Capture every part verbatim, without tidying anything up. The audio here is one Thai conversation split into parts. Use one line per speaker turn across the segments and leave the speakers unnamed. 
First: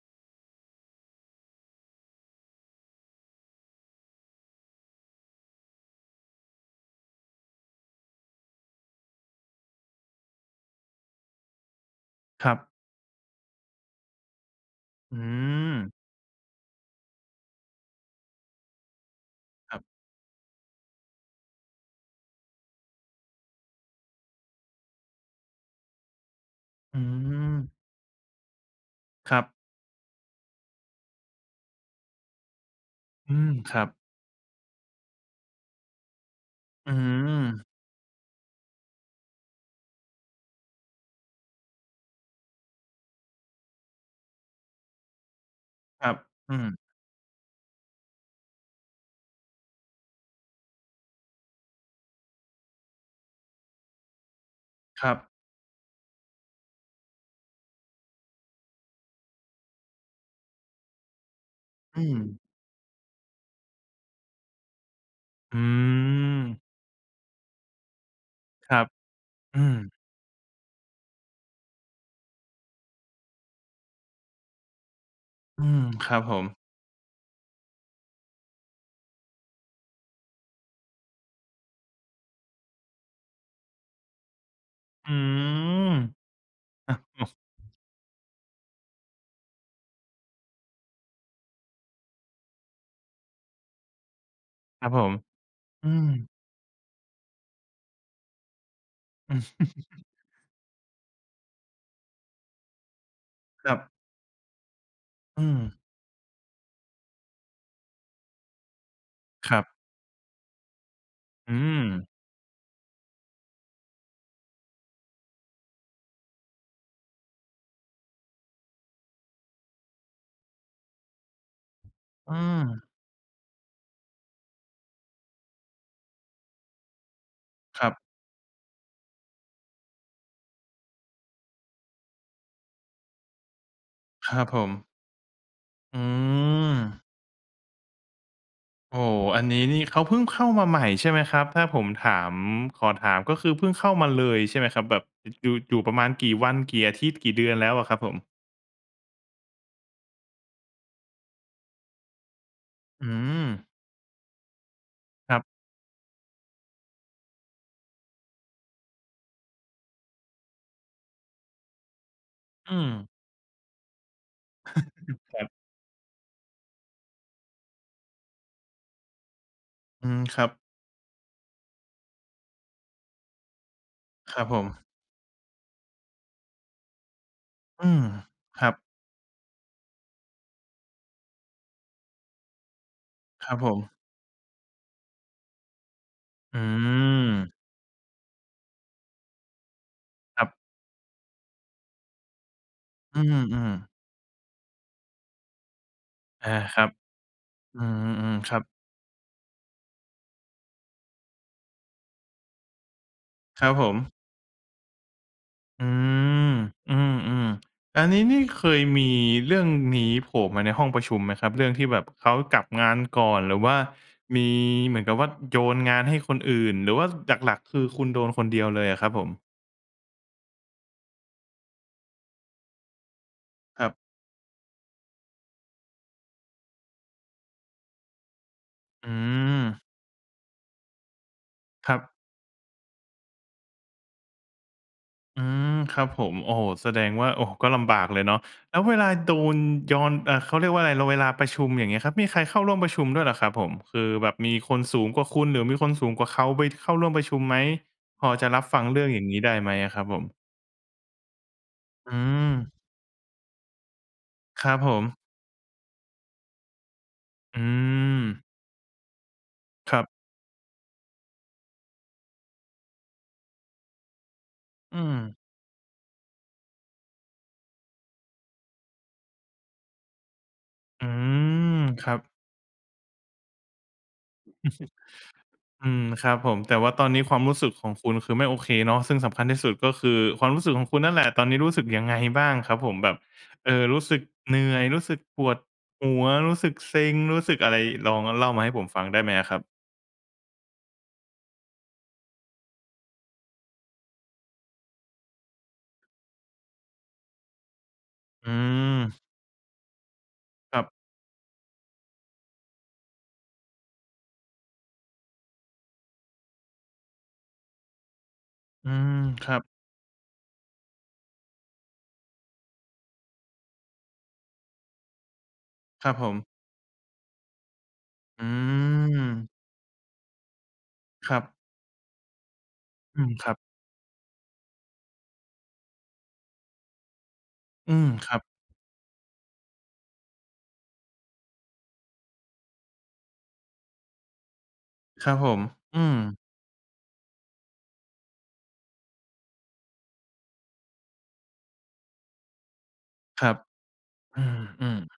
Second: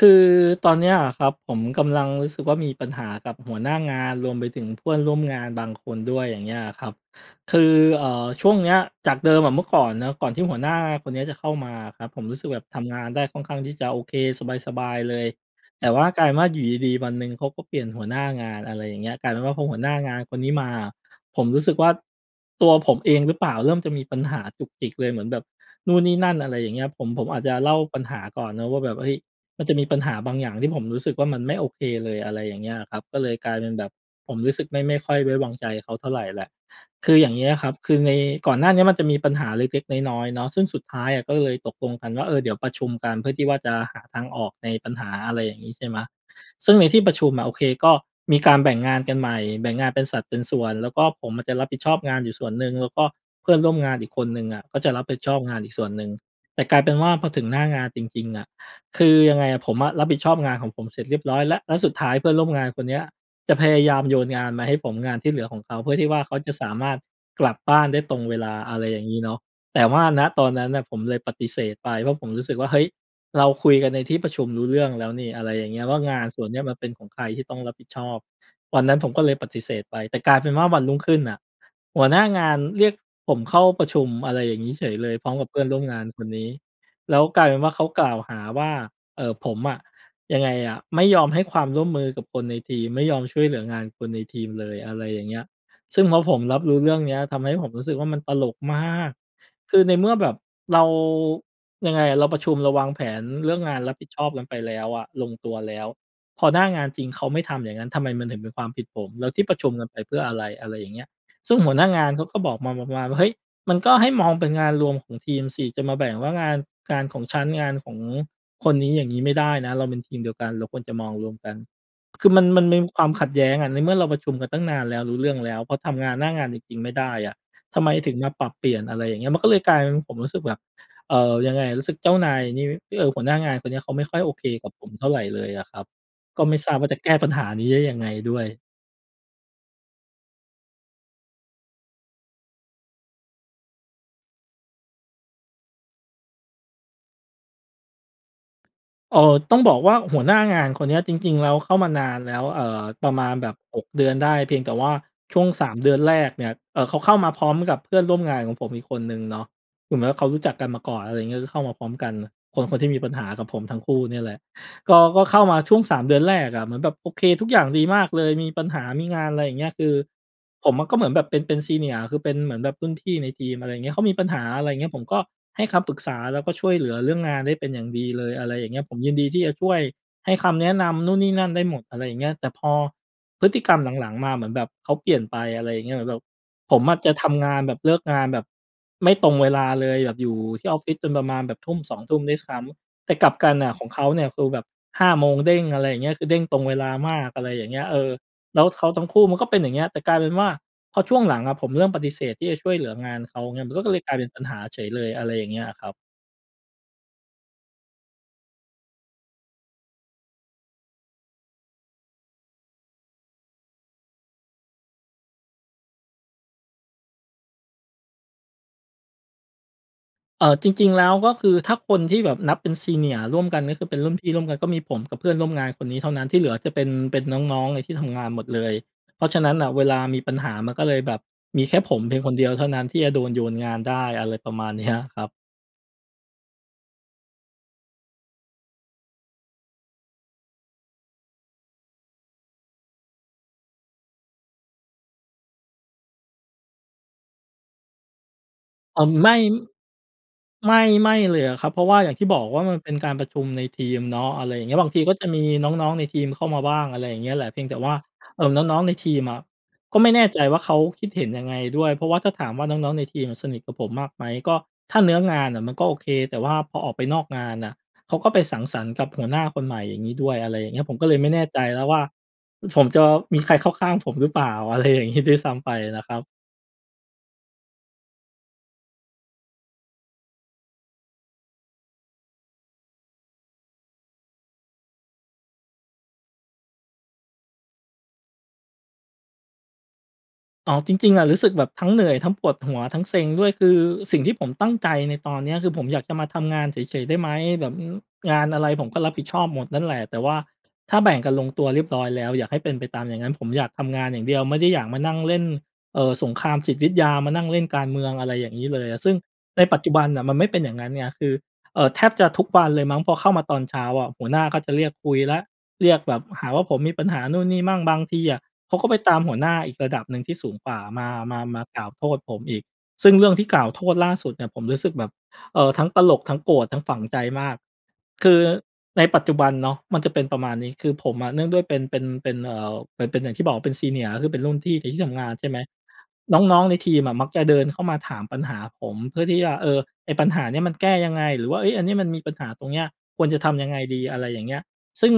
คือตอนเนี้ยอะครับ ผมกำลังรู้สึกว่ามีปัญหากับหัวหน้างาน รวมไปถึงเพื่อนร่วมงานบาง คนด้วย อย่างเงี้ยอะครับ คือ เอ่อ ช่วงเนี้ย จากเดิมอะเมื่อก่อนเนาะ ก่อนที่หัวหน้าคนนี้จะเข้ามาอะครับ ผมรู้สึ
ค
ก
รั
แบ
บ
บทำงานได้ค่อนข้างที่จะโอเค สบาย ๆ เล
อื
ย แต่
อ
ว่ากลายเป็นว่าอยู่ดี ๆ วันหนึ่งเขาก็เปลี่ยนหัวหน้างาน อะไรอย่างเงี้ย กลายเป็นว่าพอห
ค
ั
รั
ว
บ
หน้า งานคนนี้มา ผมรู้สึกว่า ตัวผมเองหรือเปล่า เริ่มจะมี ปัญหาจุกจิกเลย เหมือนแบบนู่นนี่นั่น อะไรอย่างเงี้ย
อื
ผม ผมอาจจะ
อ
เล่าปัญหาก่อนเนาะว่า แบบ เฮ้ย
ครับ
มันจะมีปัญหาบางอย่างที่ผมรู้สึกว่า มันไม่โอเคเลย อะไรอย่างเงี้ยอะครับ ก็เล
อื
ยก
ม
ลายเป็
ค
น
ร
แ
ั
บบ
บ
ผมรู้สึกไม่-ไม่ค่อย ไว้วางใจเขาเท่าไรแหละ
อื
คืออย่างเงี้ยอะค
อ
รับ คือใน ก่อนหน้าเนี้ย มันจะมีปัญหาเล็ก ๆ น้อย ๆ เนาะ ซึ่งสุดท้ายอะก็เลยตกลงกันว่า เออ เดี๋ยวประชุมกัน เพื่อที่ว่าจะหาทางออกในปัญหา อะไรอย่างนี้ ใช่ไหม
ครับ อื
ซึ่
ม
งในที่ประชุมอะ โอเค ก็มีการแบ่งงานกันใหม่ แบ่งงานเป็นสัดเป็นส่วน แล้วก็ผมอะจะรับผิดชอบงานอยู่ส่วนหนึ่ง แล้วก็เพื่อนร่วมงานอีกคนหนึ่งอะ ก็จะรั
ค
บ
รั
ผิด
บ
ชอบงานอีกส่วนหนึ่ง แต่กลายเป็นว่าพอถึงหน้างานจริง ๆ อะ คือยังไงอะ ผมอะรับผิดชอบงานของผมเสร็จเรียบร้อยแล้ว แล้วสุด
อื
ท้ายเพื่อ
ม
นร่วมงานคนเนี้ย จะพยายามโยนงานมาให้ผม งานที่เหลือข
อื
องเขา เพื่อที่ว่าเขาจะ
อ
สามารถกลับบ้านได้ตรงเวลา
ค
อ
ร
ะ
ั
ไร
บ
อย่างงี้เนาะ
อื
แต่
ม
ว่า ณ ตอนนั้นน่ะ ผมเลยปฏิเสธไป เพราะผมรู้สึกว่า เฮ้ย เราคุยกันในที่ประชุมรู้เรื่องแล้วนี่ อะไร
อ
อ
ื
ย่างเง
ม
ี้ยว่า
ค
ง
รั
า
บ
น
ผ
ส่
ม
วนนี้มันเป็นของใครที่ต้องรับผิดชอบ วันนั้นผมก็เลยปฏิเสธไป แต่กลายเป็นว่าวันรุ่งขึ้นน่ะ หัวหน้า งานเรียกผมเข้าประชุม อะไรอย่างงี้เฉยเล
อื
ย พร้อมกับเพื่อนร่วมงานคนนี้
อ
แล้วกลายเป็นว่าเขากล่าวหาว่า เอ่อ ผมอะ ยังไงอะ ไม่ยอมให้ความร่วมมือกับคนในทีม ไม่ยอมช่วยเหลืองานคนในทีมเลย
ครั
อ
บ
ะ
ผ
ไร
ม
อย่างเงี้ย
อื
ซึ่
อ
งพอผมรับรู้เรื่องเนี้ย ทำให้ผมรู้สึกว่ามันตลกมาก คือในเมื่อแบบ เรา ยังไงอะ เราประชุม เราวางแผนเรื่อง
ค
ง
รั
าน
บ
รับผิดชอบกันไปแล้วอะ ลง
อื
ตัวแล
อ
้ว พอหน้างานจริงเขาไม่ทำอย่างงั้น ทำไมมันถึงเป็นความผิดผม? แล้วที่
ค
ปร
ร
ะ
ั
ช
บ
ุมกันไปเพื่ออะไร? อะไรอย่างเงี้ย ซ
อื
ึ่งหัวหน้าง
อ
านเขาก็บอกมาแบบประมาณว่า "เฮ้ย มันก็ให้มองเป็นงานรวมของทีมสิ จะมาแบ่งว่างาน การของฉัน งานของคนนี้ อย่างงี้ไม่ได้นะ เราเป็นทีมเดียวกัน เราควรจะมองรวมกัน" คือ
อื
มัน มันมี
อ
ความขัดแย้งอะ ในเมื่อเราประชุมกันตั้งนานแล้ว รู้เรื่องแล้ว เพราะทำงานหน้างานจริง ๆ ไม่ได้อะ ทำ
คร
ไม
ับ
ถึงมาปรับเปลี่ยน อะไรอย่างเงี้ย มันก็เลยกลายเป็นผมรู้สึกแบบ เอ่อ ยังไงอะ รู้สึกเจ้านายนี่ เอ่อ หัวหน้างานคนเนี้ย เขาไม่ค่อยโ
ค
อ
ร
เ
ั
ค
บผ
กับผ
ม
มเท่าไรเลยอะครับ
อื
ก็ไม่ทราบว่าจะ
อ
แก้ปัญหานี้ได้ยังไงด้วย
โอ้โฮ อันนี้นี่เขาเพิ่งเข้ามาใหม่ใช่ไหมครับ? ถ้าผมถาม ขอถามก็คือเพิ่งเข้ามาเลยใช่ไหมครับ? แบบ อ อยู่ อยู่ประมาณกี่วัน กี่อาทิตย์ กี่เดือนแล้วอะครับผม?
เอ่อ ต้องบอกว่าหัวหน้างานคนเนี้ยจริง ๆ แล้วเข้ามานานแล้ว เอ่อ
อ
ป
ื
ระมาณแบบ
ม
หก เดือนได้ เพียงแต่ว่า
ค
ช
รั
่
บ
วง สาม เดือนแรกเนี่ย เอ่อ เขาเข้ามาพร้อมกับเพื่อนร่วมงานของผมอีกคนหนึ่งเนาะ กลุ่มนั้นเขารู้จักกันมาก่อน อะไรอย่างเงี้ย คือเข้ามาพร้อมกัน คน
อ
ค
ื
นที
ม
่มีปัญหากับผมทั้งคู่เนี่ยแหละ ก็ ก็
ค
เข้
รั
า
บ
มาช่วง สาม เดือนแรกอะ เหมือนแบบโอเคทุกอย่างดีมากเลยมีปัญหา มีงาน อะไรอย่างเงี้ย คือ
อืม ครับ
ผมอะก็เหมือนแบบเป็น เป็น Senior คือเป็นเหมือนแบบรุ่นพี่ในทีม อะไรอย่างเงี้ย เขามีปัญ
ค
ห
ร
า
ับผ
อะไรอย่างเ
ม
งี้ย ผมก็ให้คำปรึกษา แล้วก็ช่วยเหลือเรื่องงานได้เป็นอย่
อ
า
ื
งด
ม
ีเลย อะไร
ค
อ
ร
ย
ั
่าง
บ
เงี้ย ผมยินดีที่จะช่วยให้คำแนะนำนู่นนี่นั่นได้หมด อะไรอย่างเงี้ย แต่พอพ
ค
ฤ
รั
ต
บ
ิ
ผ
กรรม
ม
หลัง ๆ มาเหมือนแบบเขาเปลี่ยนไป อะไรอย่างเงี้ย เหมือนแบบ
อื
ผมอะจะทำ
ม
งานแบบ เลิกงานแบบไม่ตรงเวลาเลย แบบอยู่
ครับ
ที่ออฟฟิศจนประมาณแบบทุ่ม สอง ทุ่มด้วยซ้ำ แต่
อื
กลับกันน่
อ
ะ ข
ๆ
องเขาเนี่ยคือแบบ ห้า โมงเด้ง อะไรอย่างเงี้ย จะเด้ง
อา
ตรงเว
คร
ล
ับ
ามาก อะไรอย่างเง
อื
ี้ย เออ
อ ๆ คร
แ
ั
ล้ว
บ
เขาทั้งคู่มันก็เป็นอย่างเงี้ย แต่กลายเป็นว่าพอช่วงหลังอะผมเริ่มปฏิเสธที่จะช่วยเหลืองานเขาไง
ครั
มั
บ
นก็
ผ
ก็เลย
ม
กลายเป็นปัญหาเฉยเลย อะไรอย่างเงี้ยอะ
อ
ค
ื
รับ
อ อือ ๆ อันนี้นี่เคยมีเรื่องนี้โผล่มาในห้องประชุมไหมครับ? เรื่องที่แบบ เขากลับงานก่อน หรือว่ามีเหมือนกับว่าโยนงานให้คนอื่น หรือว่า อ หลัก ๆ คือคุณโดนคนเดียวเลยอะครับผม?
เอ่อ จริง ๆ แล้ว ก็คือถ้าคนที่แบบนับเป็น Senior ร่วมกัน ก็
ค
คื
รั
อเ
บ
ป็นรุ่นพี่ร่วมกัน ก็มีผมกับเพื่อนร่วมงานคนนี้เท่านั้น ที่เหลือจะเป็น เป็น น้อง ๆ ที่ทำงานหมดเลย
อื
เพราะฉะนั้นน่ะ
ม
เวลามีปัญหามันก็เลยแบบมีแค่
ค
ผ
รั
ม
บ
เพียงคนเดียวเท่านั้น ที่จะโดนโยนงานได้ อะไรประมาณ เนี้ย ครับ
อืม ครับผม โอ้โฮ แสดงว่า โอ้ ก็ลำบากเลยเนาะ แล้วเวลาโดนยอน อ่า เขาเรียกว่าอะไร ล เวลาประชุม อย่างเงี้ยครับ มีใครเข้าร่วมประชุมด้วยเหรอครับผม? คือแบบมีคนสูงกว่าคุณ หรือมีคนสูงกว่าเขาไปเข้าร่วมประชุมไหม? พอจะรับฟังเ
เ
ร
อ
ื่
่
อ
อ
งอย่า
ไ
ง
ม
งี
่
้ได้ไหมอะครับผม?
ไม่ ไม่เลยอะครับ เพราะว่าอ
อ
ย
ื
่างที่บอกว่า
ม
มันเป็นการ ประชุมในทีมเนาะ อะไรอย
ค
่าง
ร
เง
ั
ี้
บ
ย บา
ผ
งทีก็
ม
จะมีน้อง ๆ ในทีมเข้ามาบ้าง อะไรอย่างเงี้ยแหละ เ
อ
พี
ื
ยงแต่ว่า เอ
ม
่อ น้อง ๆ ในทีมอะ
ค
ก็
รับ
ไม่แน่ใจว่าเขาคิดเห็นยังไงด้วย เพราะว่าถ้าถามว่าน้อง ๆ ในทีมอะสนิทกับผมมากไหม? ก็ถ
อ
้
ื
าเนื้อง
ม
านน่ะมันก็โอเค แต่ว่าพอออกไปนอกงานน่ะ เขาก็ไปสังสรรค์กับหัวหน้าคนใหม่อย่างงี้ด้วย อะไรอย่างเงี้ย ผม
อ
ก
ื
็เลยไม่แน่ใจ
ม
แล้วว่า
ครับ
อ ผมจะมีใครเข้าข้างผมหรือเปล่า อะไรอย่างงี้ ด้วยซ้ำไป
อื
น
ม
ะครับ
ครับผม แต่ว่าตอนนี้ความรู้สึกของคุณ คือไม่โอเคเนาะ ซึ่งสำคัญที่สุด ก็คือความรู้สึกของคุณนั่นแหละ ตอนนี้รู้สึกยังไงบ้างครับผม? แบบ เออ รู้สึกเหนื่อย รู้สึกปวดหัว รู้สึกเซ็ง รู้สึกอะไร ลองเล่ามาให้ผมฟังได้ไหมอะครับ?
อ๋อ จริง ๆ อะ รู้สึกแบบทั้งเหนื่อย ทั้งปวดหัว ทั้งเซ็งด้วย คือสิ่งที่ผมตั้งใจในตอนเนี้ย คือ "ผมอยากจะมาทำงานเฉย ๆ ได้ไหม?" แบบ อืม งา
อ
น
ื
อะไรผมก็รับ
ม
ผิดชอบหมดนั่นแหละ แต่ว่า
ครับ
ถ้าแบ่งกันลงตัวเรียบร้อยแล้ว อยากให้เป็นไปตามอย่างนั้น ผมอยากทำงานอย่างเดียว ไม่ได้อยากมานั่งเล่น เอ่อ สงครามจิตวิทยา มานั่งเล่นการเมือง อะไรอย่างงี้เล
อ
ย
ื
อะ ซึ่
ม
ง
ครั
ใน
บ
ปัจจุบันน่ะ มันไม่เป็นอย่างงั้นไง คือ เอ่อ แทบจะทุกวันเลยมั้ง พอเข้ามาตอนเช้าอะ หัวหน้าเขาจะเรียกคุยแล้ว เรียก
ครั
แบ
บ
บ
ผ
ห
ม
าว่าผมมีปัญหานู่นนี่มั่ง บางทีอะ
อื
เขาก็ไปตามหัวหน
ม
้าอีกระดับหนึ่งที่สูงกว่า มา
ค
ม
ร
า
ับ
มากล่าวโทษผมอีก ซึ่ง
อื
เรื่
ม
องที
ค
่
รับ
กล่าวโทษล่าสุดเนี่ย ผมรู้สึกแบบ เอ่อ ทั้งตลก ทั้งโกรธ ทั้งฝังใจมาก
อืม
ค
ค
ื
รั
อ
บ
ในปัจจุบันเนาะ มันจะเป็นประมาณนี้ คือผมอ่ะ เนื่องด้วยเป็น เป็น เป็น เอ่อ เป็น เป็นอย่างที่บอกเป็น Senior ก็คือ เป็นรุ่นพี่ในที่ทำง
ค
า
ร
น
ับ
ใช
ผ
่ไหม
ม อื
น
ม
้อง ๆ ในทีมอะ มักจะเดินเข้ามาถามปัญหาผม เพื่อที่จะ เออ "ไอ้ปัญหาเนี้ย มันแก้ยังไง? หรือว่า เฮ้ย อันนี้มันมีปัญหาตรงเนี้ย ควรจะ
ค
ท
รับ
ำยังไงดี?" อะไรอ
อ
ย่างเงี้ย
ืม
ซึ่ง
ๆ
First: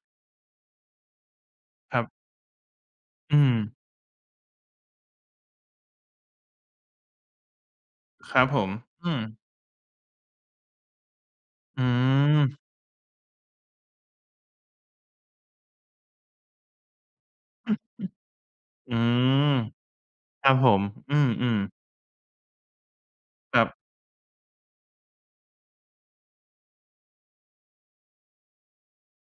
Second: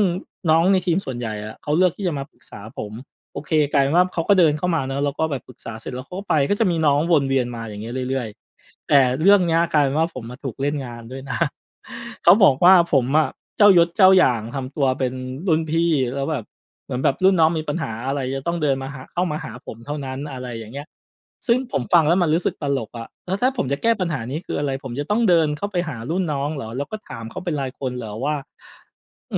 น้องในทีมส่วนใหญ่อะ เขาเลือก
ค
ท
ร
ี
ั
่
บ
จะมาปรึกษาผม
อื
โอเค ก
ม
ลายเป็นว่าเขาก็เดินเข้ามาเนาะ แล้วก็แบบปรึกษาเสร็จแล้ว เขาก็ไป ก็จะมีน้องวนเวียนมาอย่างงี้เรื่อย
ครับผม
ๆ แต่
อื
เรื่อ
ม
งเนี้ย กลายเป็นว่าผมอะถูกเล่นงานด้วย นะ
อื
เขาบอ
ม
กว่า ผมอะ "เจ้ายศเจ้าอย่างทำตัวเป็นรุ่นพี่ แล้วแบบเหมือนแบบรุ่นน้องมีปัญหาอะไร จะต้องเดินมา
อื
หา เข้ามาหา
ม
ผมเท่านั้น" อะ
ค
ไร
รับ
อย
ผ
่างเงี้
ม
ย
อื
ซึ่ง
ม ๆ
ผมฟังแล้วมันรู้สึกตลกอะ แล้วถ้า
ค
ผ
รั
ม
บ
จะแก้ปัญหานี้ คืออะไร? ผมจะต้องเดินเข้าไปหารุ่นน้องเหรอ? แล้วก็ถามเขาเป็นรายคนเหรอว่า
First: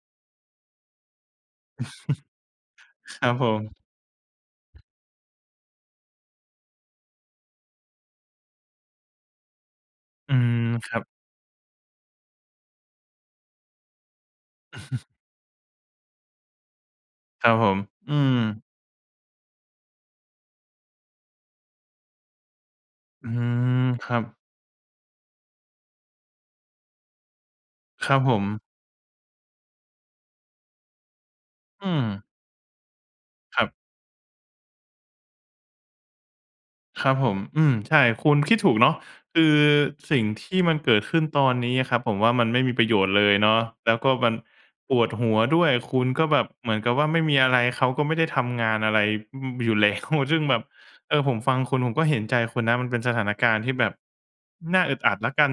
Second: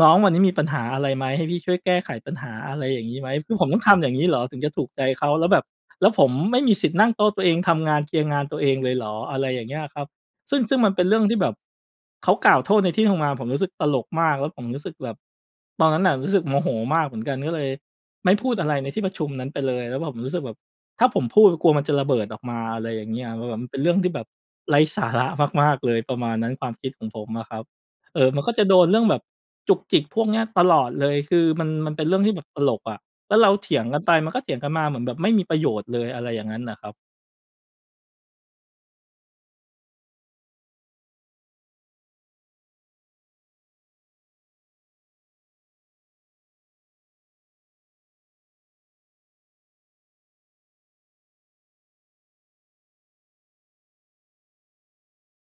"น้องวันนี้มีปัญหาอะไรไหม ให้พี่ช่วยแก้ไขปัญหาอะไรอย่างงี้
ค
ไห
ร
ม?"
ับผ
คือผมต้
ม
องทำอย่างงี้เหรอ ถึงจะถูกใจเขา? แล้วแบบ แล้วผมไม่มีสิทธิ์นั่งโต๊ะตัวเอง ทำงาน เคลียร์งานตัวเองเลยเหรอ? อะไรอย่างเงี้ยอะครับ
อื
ซึ
ม
่ง ซึ่ง
ค
มัน
รั
เป็
บ
นเรื่องที่แบบ เขากล่าวโทษในที่ทำงาน ผมรู้สึกตลกมาก แล้วผมรู้สึกแบบ ตอนนั้นน่ะ รู้สึกโมโหมากเหมือนกัน
ค
ก
รั
็
บ
เล
ผ
ย
ม อื
ไม่พูด
ม
อะไรในที่ประชุมนั้นไปเลย แล้วแบบผมรู้สึกแบบ ถ้าผมพูดกลัวมันจะระเบิดออกมา อะไรอย่างเงี
อ
้
ื
ย แล้วแบบมัน
ม
เป็นเรื่อง
ค
ที่
รั
แบ
บ
บไร้สาระมาก ๆ เลย ประมาณนั้น ความคิดของผมอะครับ
ครั
เอ
บ
อ
ผ
มันก็
ม
จะโดนเรื่องแบบจุกจิกพวกเนี้ยตลอดเลย คือมัน
อื
มันเป็นเรื่
ม
องที่แบบตลกอะ แล้วเรา
ครั
เ
บ
ถียงกันไป มันก็เถียงกันมา เหมือนแบบไม่มีประโยชน์เลย อะไรอย่างงั้นน่ะครับ
ครับผม อืม ใช่ คุณคิดถูกเนาะ คือสิ่งที่มันเกิดขึ้นตอนนี้อะครับ ผมว่ามันไม่มีประโยชน์เลยเนาะ แล้วก็มันปวดหัวด้วย คุณก็แบบเหมือนกับว่าไม่มีอะไร เขาก็ไม่ได้ทำงานอะไร อืม อยู่ แล้ว ซึ่งแบบ เออ ผมฟังคุณผมก็เห็นใจคุณนะ มันเป็นสถานการณ์ที่แบบน่าอึดอัดแล้วกัน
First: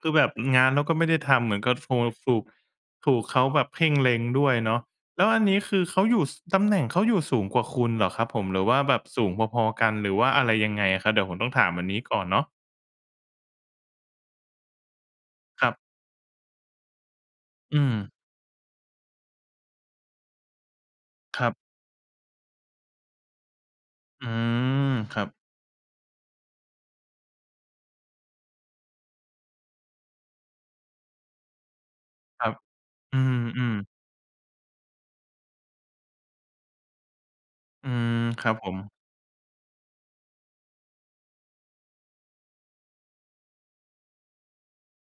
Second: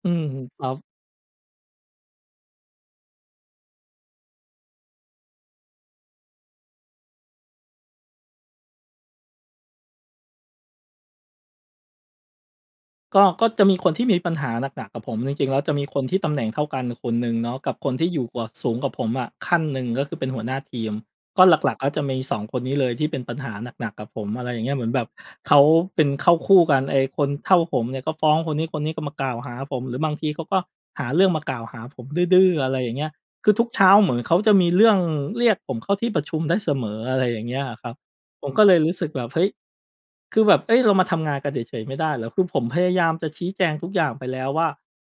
ค
อื
ือแ
ม
บบ
ค
ง
ร
า
ั
น
บ
เขาก็ไม่ได้ทำ เหมือนกับซัวสูก ถูกเขาแบบเพ่ง เล็งด้วยเนาะ แล้วอันนี้ คือเขาอยู่ ส ตำแหน่งเขาอยู่สูงกว่าคุณเหรอครับผม? หรือว่าแบบสูงพอ ๆ กัน หรือว่าอะไรยังไงอะครับ? เดี๋ยวผมต้องถามอันนี้ก่อนเนาะ
ก็ ก็จะมีคนที่มีปัญหาหนัก ๆ กับผม จริง ๆ แล้ว
คร
จ
ั
ะ
บ
มีคนที่ตำแหน่งเท่ากันน่ะคนหนึ่งเนาะ กับ
อื
ค
ม
นที่อยู่กว่า สูงกว่าผมอะขั้นหนึ่ง ก็คือเป็นหัวหน้าทีม
ค
ก็
รับ
หลัก ๆ ก็จะมี สอง คนนี้เลยที่เป็นปัญหาหนัก ๆ กับผ
อื
ม อะไรอย่างเงี้ย เหมื
ม
อนแบบ
ครับ
เขาเป็นเข้าคู่กัน ไอ้คนเท่าผมเนี่ย ก็ฟ้องคนนี้ คนนี้ก็มากล่าวหาผม หรือบางทีเขาก็หาเรื่องมากล่าวหาผมด
ค
ื
ร
้
ั
อ
บ
ๆ อะไรอย่างเงี้ย
อื
คือทุก
ม
เช
ๆ
้าเหมือนเขาจะมีเรื่องเรียกผมเข้าที่ประชุมได้เสมอ อะไรอย่างเงี้ยอะค
อ
ร
ื
ับ
ม
ผ
คร
ม
ับ
ก็
ผ
เล
ม
ยรู้สึกแบบ เฮ้ย! คือแบบ เฮ้ย! เรามาทำงานกันเฉย ๆ ไม่ได้เหรอ? คือผมพยายามจะชี้แจงทุกอย่างไปแล้วว่า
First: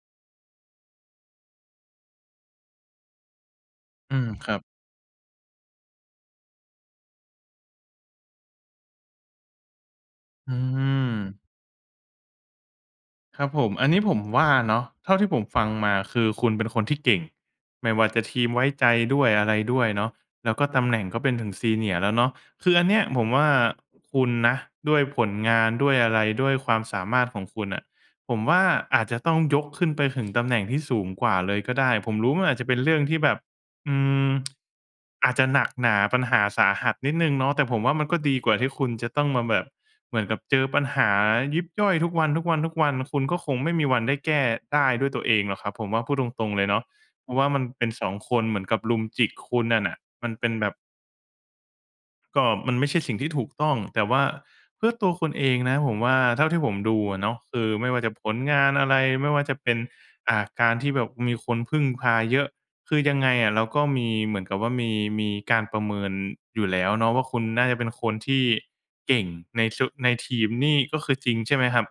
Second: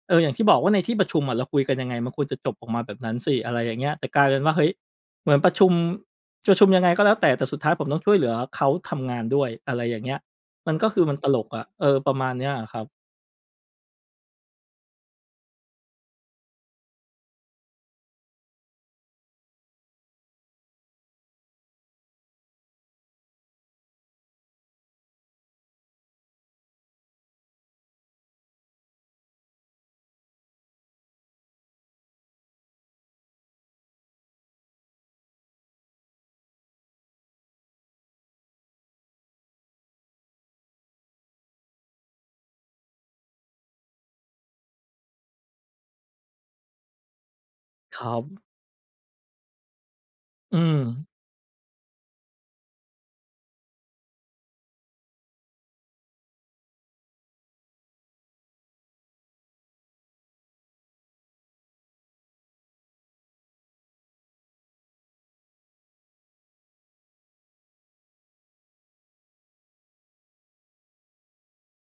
"เออ อย่างที่บอกว่าในที่ประชุมอะเราคุยกันยังไง มันควรจะจบออกมาแบบนั้นสิ" อะไรอย่างเงี้ย แต่
อื
กลา
ม
ยเป็น
ค
ว
ร
่า
ั
เ
บ
ฮ้ย! เหมือนประชุม ประชุมยังไงก็แล้วแต่ แต่สุดท้ายผมต้องช่วยเหลือเขาทำงานด้วย อะไรอย่างเงี้ย
อื
มันก็คือมันตล
ม
กอะ เออ ประมาณนี้อะครับ
ครับผม อันนี้ผมว่าเนาะ เท่าที่ผมฟังมา คือคุณเป็นคนที่เก่ง ไม่ว่าจะทีมไว้ใจด้วยอะไรด้วยเนาะ แล้วก็ตำแหน่งก็เป็นถึง senior แล้วเนาะ คืออันเนี้ยผมว่าคุณนะ ด้วยผลงานด้วยอะไร ด้วยความสามารถของคุณน่ะ ผมว่าอาจจะต้องยกขึ้นไปถึงตำแหน่งที่สูงกว่าเลยก็ได้ ผมรู้ว่ามันอาจจะเป็นเรื่องที่แบบ อืม อาจจะหนักหนาปัญหาสาหัสนิดหนึ่งเนาะ แต่ผมว่ามันก็ดีกว่าที่คุณจะต้องมาแบบ เหมือนกับเจอปัญหายิบย่อยทุกวัน ๆ ๆ คุณก็คงไม่มีวันได้แก้ ได้ด้วยตัวเองหรอกครับ ผมว่าพูดตรง ๆ เลยเนาะ เพราะว่ามันเป็น
ค
ส
รั
อง ค
บ
นเหมือนกับรุมจิกคุณนั่นน่ะ มันเป็น
อื
แบบ
ม
ก็มันไม่ใช่สิ่งที่ถูกต้อง แต่ว่าเพื่อตัวคุณเองนะ ผมว่าเท่าที่ผมดูอะเนาะ คือไม่ว่าจะผลงานอะไร ไม่ว่าจะเป็น อ่า การที่แบบมีคนพึ่งพาเยอะ คือยังไงอะเราก็มี เหมือนกับว่ามี มีการประเมินอยู่แล้วเนาะว่า คุณน่าจะเป็นคนที่เก่งใน ซ ในทีม นี่ก็คือจริง ใช่ไหมครับ?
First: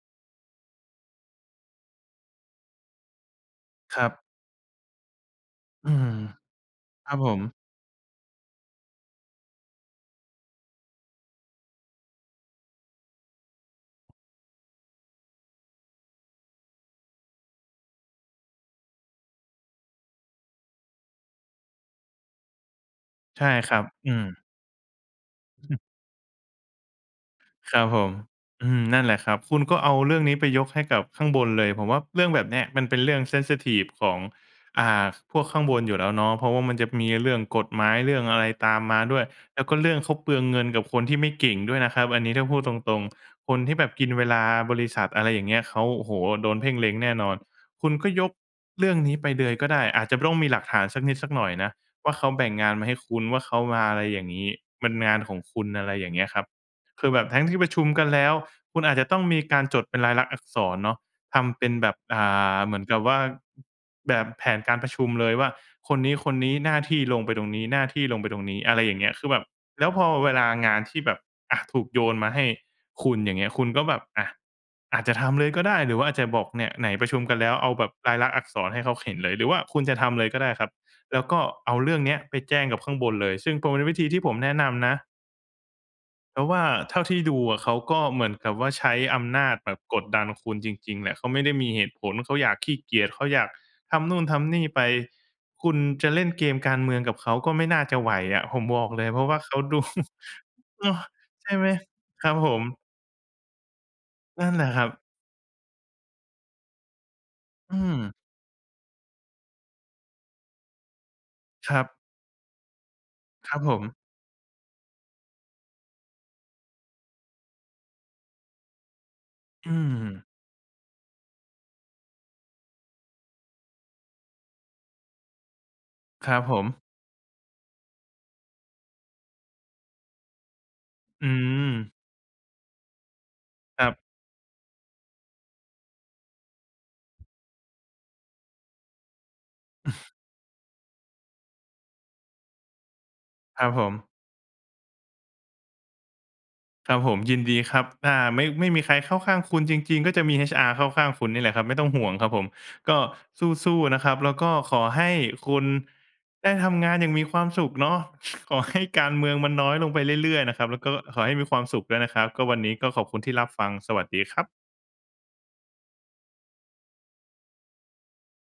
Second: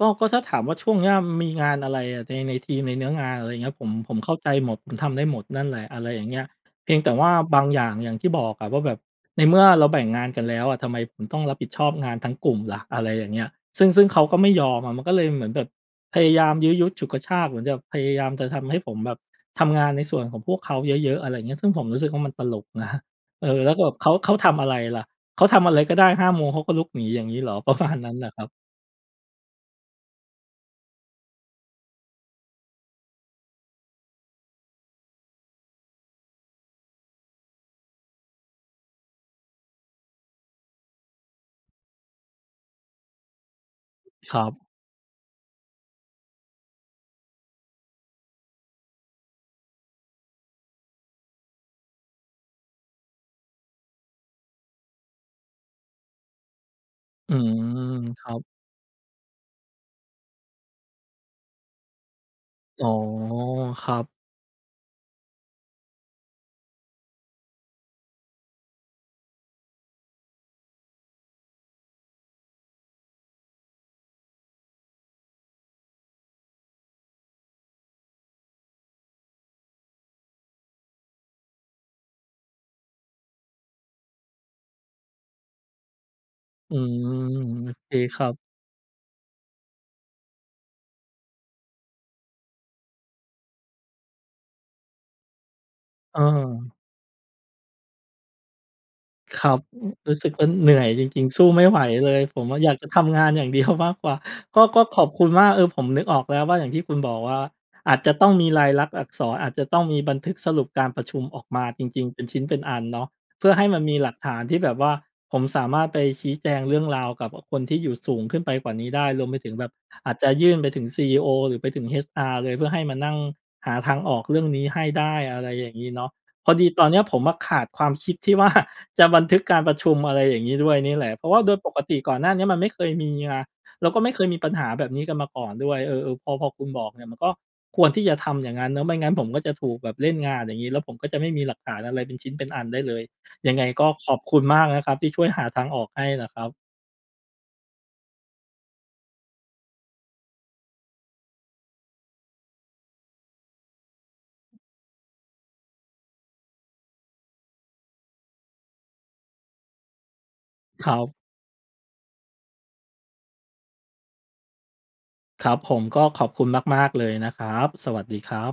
ก็ ก็ถ้าถามว่าช่วงเนี้ย อืม มีงานอะไรอะใน ในทีม ในเนื้องาน อะไรอย่างเงี้ย ผม
ครั
ผม
บ
เข้าใจหมด ผมทำได้หมดนั่นแหล
อ
ะ
ื
อะไ
ม
รอย่างเงี้ย เพียงแ
ค
ต
ร
่
ับ
ว่
ผ
า
ม
บางอย่าง อย่างที่บอกอะว่า แบบในเมื่อเราแบ่งงานกันแล้วอะ ทำไมผมต้องรับผิดชอบงานทั้งกลุ่มล่ะ? อะไรอย่างเงี้ย ซึ่ง ซึ่งเขาก็ไม่ยอมอะ มันก็เลยเหมือนแบบพยายามยื้อยุดฉุดกระชาก เหมือนแบบพยายามจะทำให้ผมแบบทำงานในส่วนของพวกเขาเยอะ ๆ อะไรอย่างเงี้ย ซึ่งผมรู้สึกว่ามันตลก นะ
ใช
เอ
่
อ แล
ค
้
ร
วก
ั
็
บ
แบบเข
อื
า เขา
ม
ทำอะไรล่ะ? เขาท
อื
ำ
อ
อะ
ฮ
ไ
ึ
รก็ได้ ห้า โมงเขาก็ลุกหนี อย่างนี้เหรอ? ปร
ค
ะ
รั
ม
บ
าณ
ผ
นั
ม
้นน่ะครับ
อืม นั่นแหละครับ คุณก็เอาเรื่องนี้ไปยกให้กับข้างบนเลย ผมว่าเรื่องแบบเนี้ยมันเป็นเรื่อง เซนซิทิฟ ของ อ่า พวกข้างบนอยู่แล้วเนาะ เพราะว่ามันจะมีเรื่องกฎหมาย เรื่องอะไรตามมาด้วย แล้วก็เรื่องเขาเปลืองเงินกับคนที่ไม่เก่งด้วยนะครับ อันนี้ถ้าพูดตรง ๆ คนที่แบบกินเว
ค
ล
ร
า
ับ
บริษัท อะไรอย่างเงี้ย เขา โอ้โฮ! โดนเพ่งเล็งแน่นอน คุณก็ยกเรื่องนี้ไปเลยก็ได้ อาจจะ ป ต้องมีหลักฐานสักนิดสักหน่อยนะว่า เขาแบ่งงานมาให้คุณ ว่าเขามาอะไรอย่างงี้ มันงานของคุณ อะไรอย่างเงี้ยครับ คือแบบ
อื
ทั้งที
ม
่ประชุมกันแ
ค
ล้
รั
ว
บ
คุณอาจจะต้องมีการจดเป็นลายลักษณ์อักษรเนาะ ทำเป็นแบบ อ่า เหมื
อ
อ
๋
น
อ
กับว่า
ครับ
แบบแผนการประชุมเลยว่า คนนี้ ๆ หน้าที่ลงไปตรงนี้ หน้าที่ลงไปตรงนี้ อะไรอย่างเงี้ย คือแบบ แล้วพอเวลางานที่แบบ อะ ถูกโยนมาให้คุณ อย่างเงี้ย คุณก็แบบ อะ อาจจะทำเลยก็ได้หรือว่าอาจจะบอก "เนี่ย ไหนประชุมกันแล้ว" เอาแบบลายลักษณ์อักษรให้เขาเห็นเลย หรือว่าคุณจะทำเลยก็ได้ครับ แล้วก็เอาเรื่องนี้ไปแจ้งกับข้างบนเลย ซึ่งก็เป็นวิธีที่ผมแนะนำนะ เพราะว่า
อื
เท
ม
่าที่ดูอะ
โ
เข
อ
า
เค
ก็
ค
เหม
รั
ือน
บ
กับว่า ใช้อำนาจแบบกดดันคุณจริง ๆ แหละ เขาไม่ได้มีเหตุผล เขาอยาก ขี้เกียจ เขาอยากทำโน่นทำนี่ไป คุณจะเล่นเกมก
เออ
ารเมืองกับเขา ก็ไม่น่าจะไหวอะ ผมบอกเลย เพราะว่า
คร
เข
ั
า
บ
ดู
อ รู้สึกว่าเหนื่
เน
อย
าะ
จริง ๆ ส
ใ
ู
ช
้
่
ไ
ไ
ม
หม?
่ไหวเลย
ครับ
ผม
ผ
อะ
ม
อยากจะทำงานอย่าง เดียว มากกว่า
นั่นแ
ก
หล
็
ะค
ก
ร
็
ับ
ขอบคุณมาก เออ ผมนึกออกแล้วว่า อย่างที่คุณบอกว่า
อื
อาจจะ
ม
ต้องมีลายลักษณ์อักษร อาจจะต้องมีบันทึกสรุปการประชุมออกมา
คร
จ
ับ
ริง ๆ เป็นชิ้นเป็นอันเนาะ เพื่
ค
อ
รั
ใ
บ
ห้
ผ
มัน
ม
มีหลักฐานที่แบบว่า ผมสามารถไปชี้แจงเรื่องราวกับ อ คนที่อยู่สูงขึ้นไปกว่านี้ได้ รวมไปถึงแบ
อ
บ
ื
อาจ
ม
จะยื่นไปถึง CEO หรือไปถึง HR เลย เพื่อให้มานั่งหาทางออกเรื่องนี้ให้ได้ อะไรอย่างนี้เนาะ
ครับ
พอ
ผ
ดี
ม
ตอนนี้ผมอะขาดความคิดที่ ว่า จะบันทึกการประชุม อะไรอย่างนี้ด้วยนี่แหละ เพ
อื
ราะว่าโดยปก
ม
ติก่อนหน้านี้มันไม่เคยมีไง
ค
แล
ร
้
ั
ว
บ
ก็ไม่เคยมีปัญหาแบบนี้กันมาก่อนด้วย เออ ๆ พอ พอคุณบอกเนี่ย มันก็ควรที่จะทำ อย่างนั้นเนาะ ไม่งั้นผมก็จะถูกแบบเล่นงานอย่างนี้ แล้วผมก็จะไม่มีหลักฐานอะไร เป็นชิ้นเป็นอันได้เลย ยัง
ค
ไง
รับผ
ก็
ม
ขอบคุณมากนะครับ ที่ช่วยหาทางออกให้น่ะครับ
ครับผม ยินดีครับ ถ้าไม่ ไม่มีใครเข้าข้างคุณจริง ๆ ก็จะมี HR เข้าข้างคุณนี่แหละครับ ไม่ต้องห่วงครับผม ก็สู้ ๆ นะครับ แล้วก็ขอให้คุณ ได้ทำงานอย่างมีความสุขเนาะ ขอให้ การเมืองมันน้อยลงไปเรื่อย ๆ นะครับ แล้ว
ค
ก็
รับ
ขอให้มีความสุขด้วยนะครับ ก็วันนี้ก็ขอบคุณที่รับฟัง สวัสดีครับ
ครับผม ก็ขอบคุณมาก ๆ เลยนะครับ สวัสดีครับ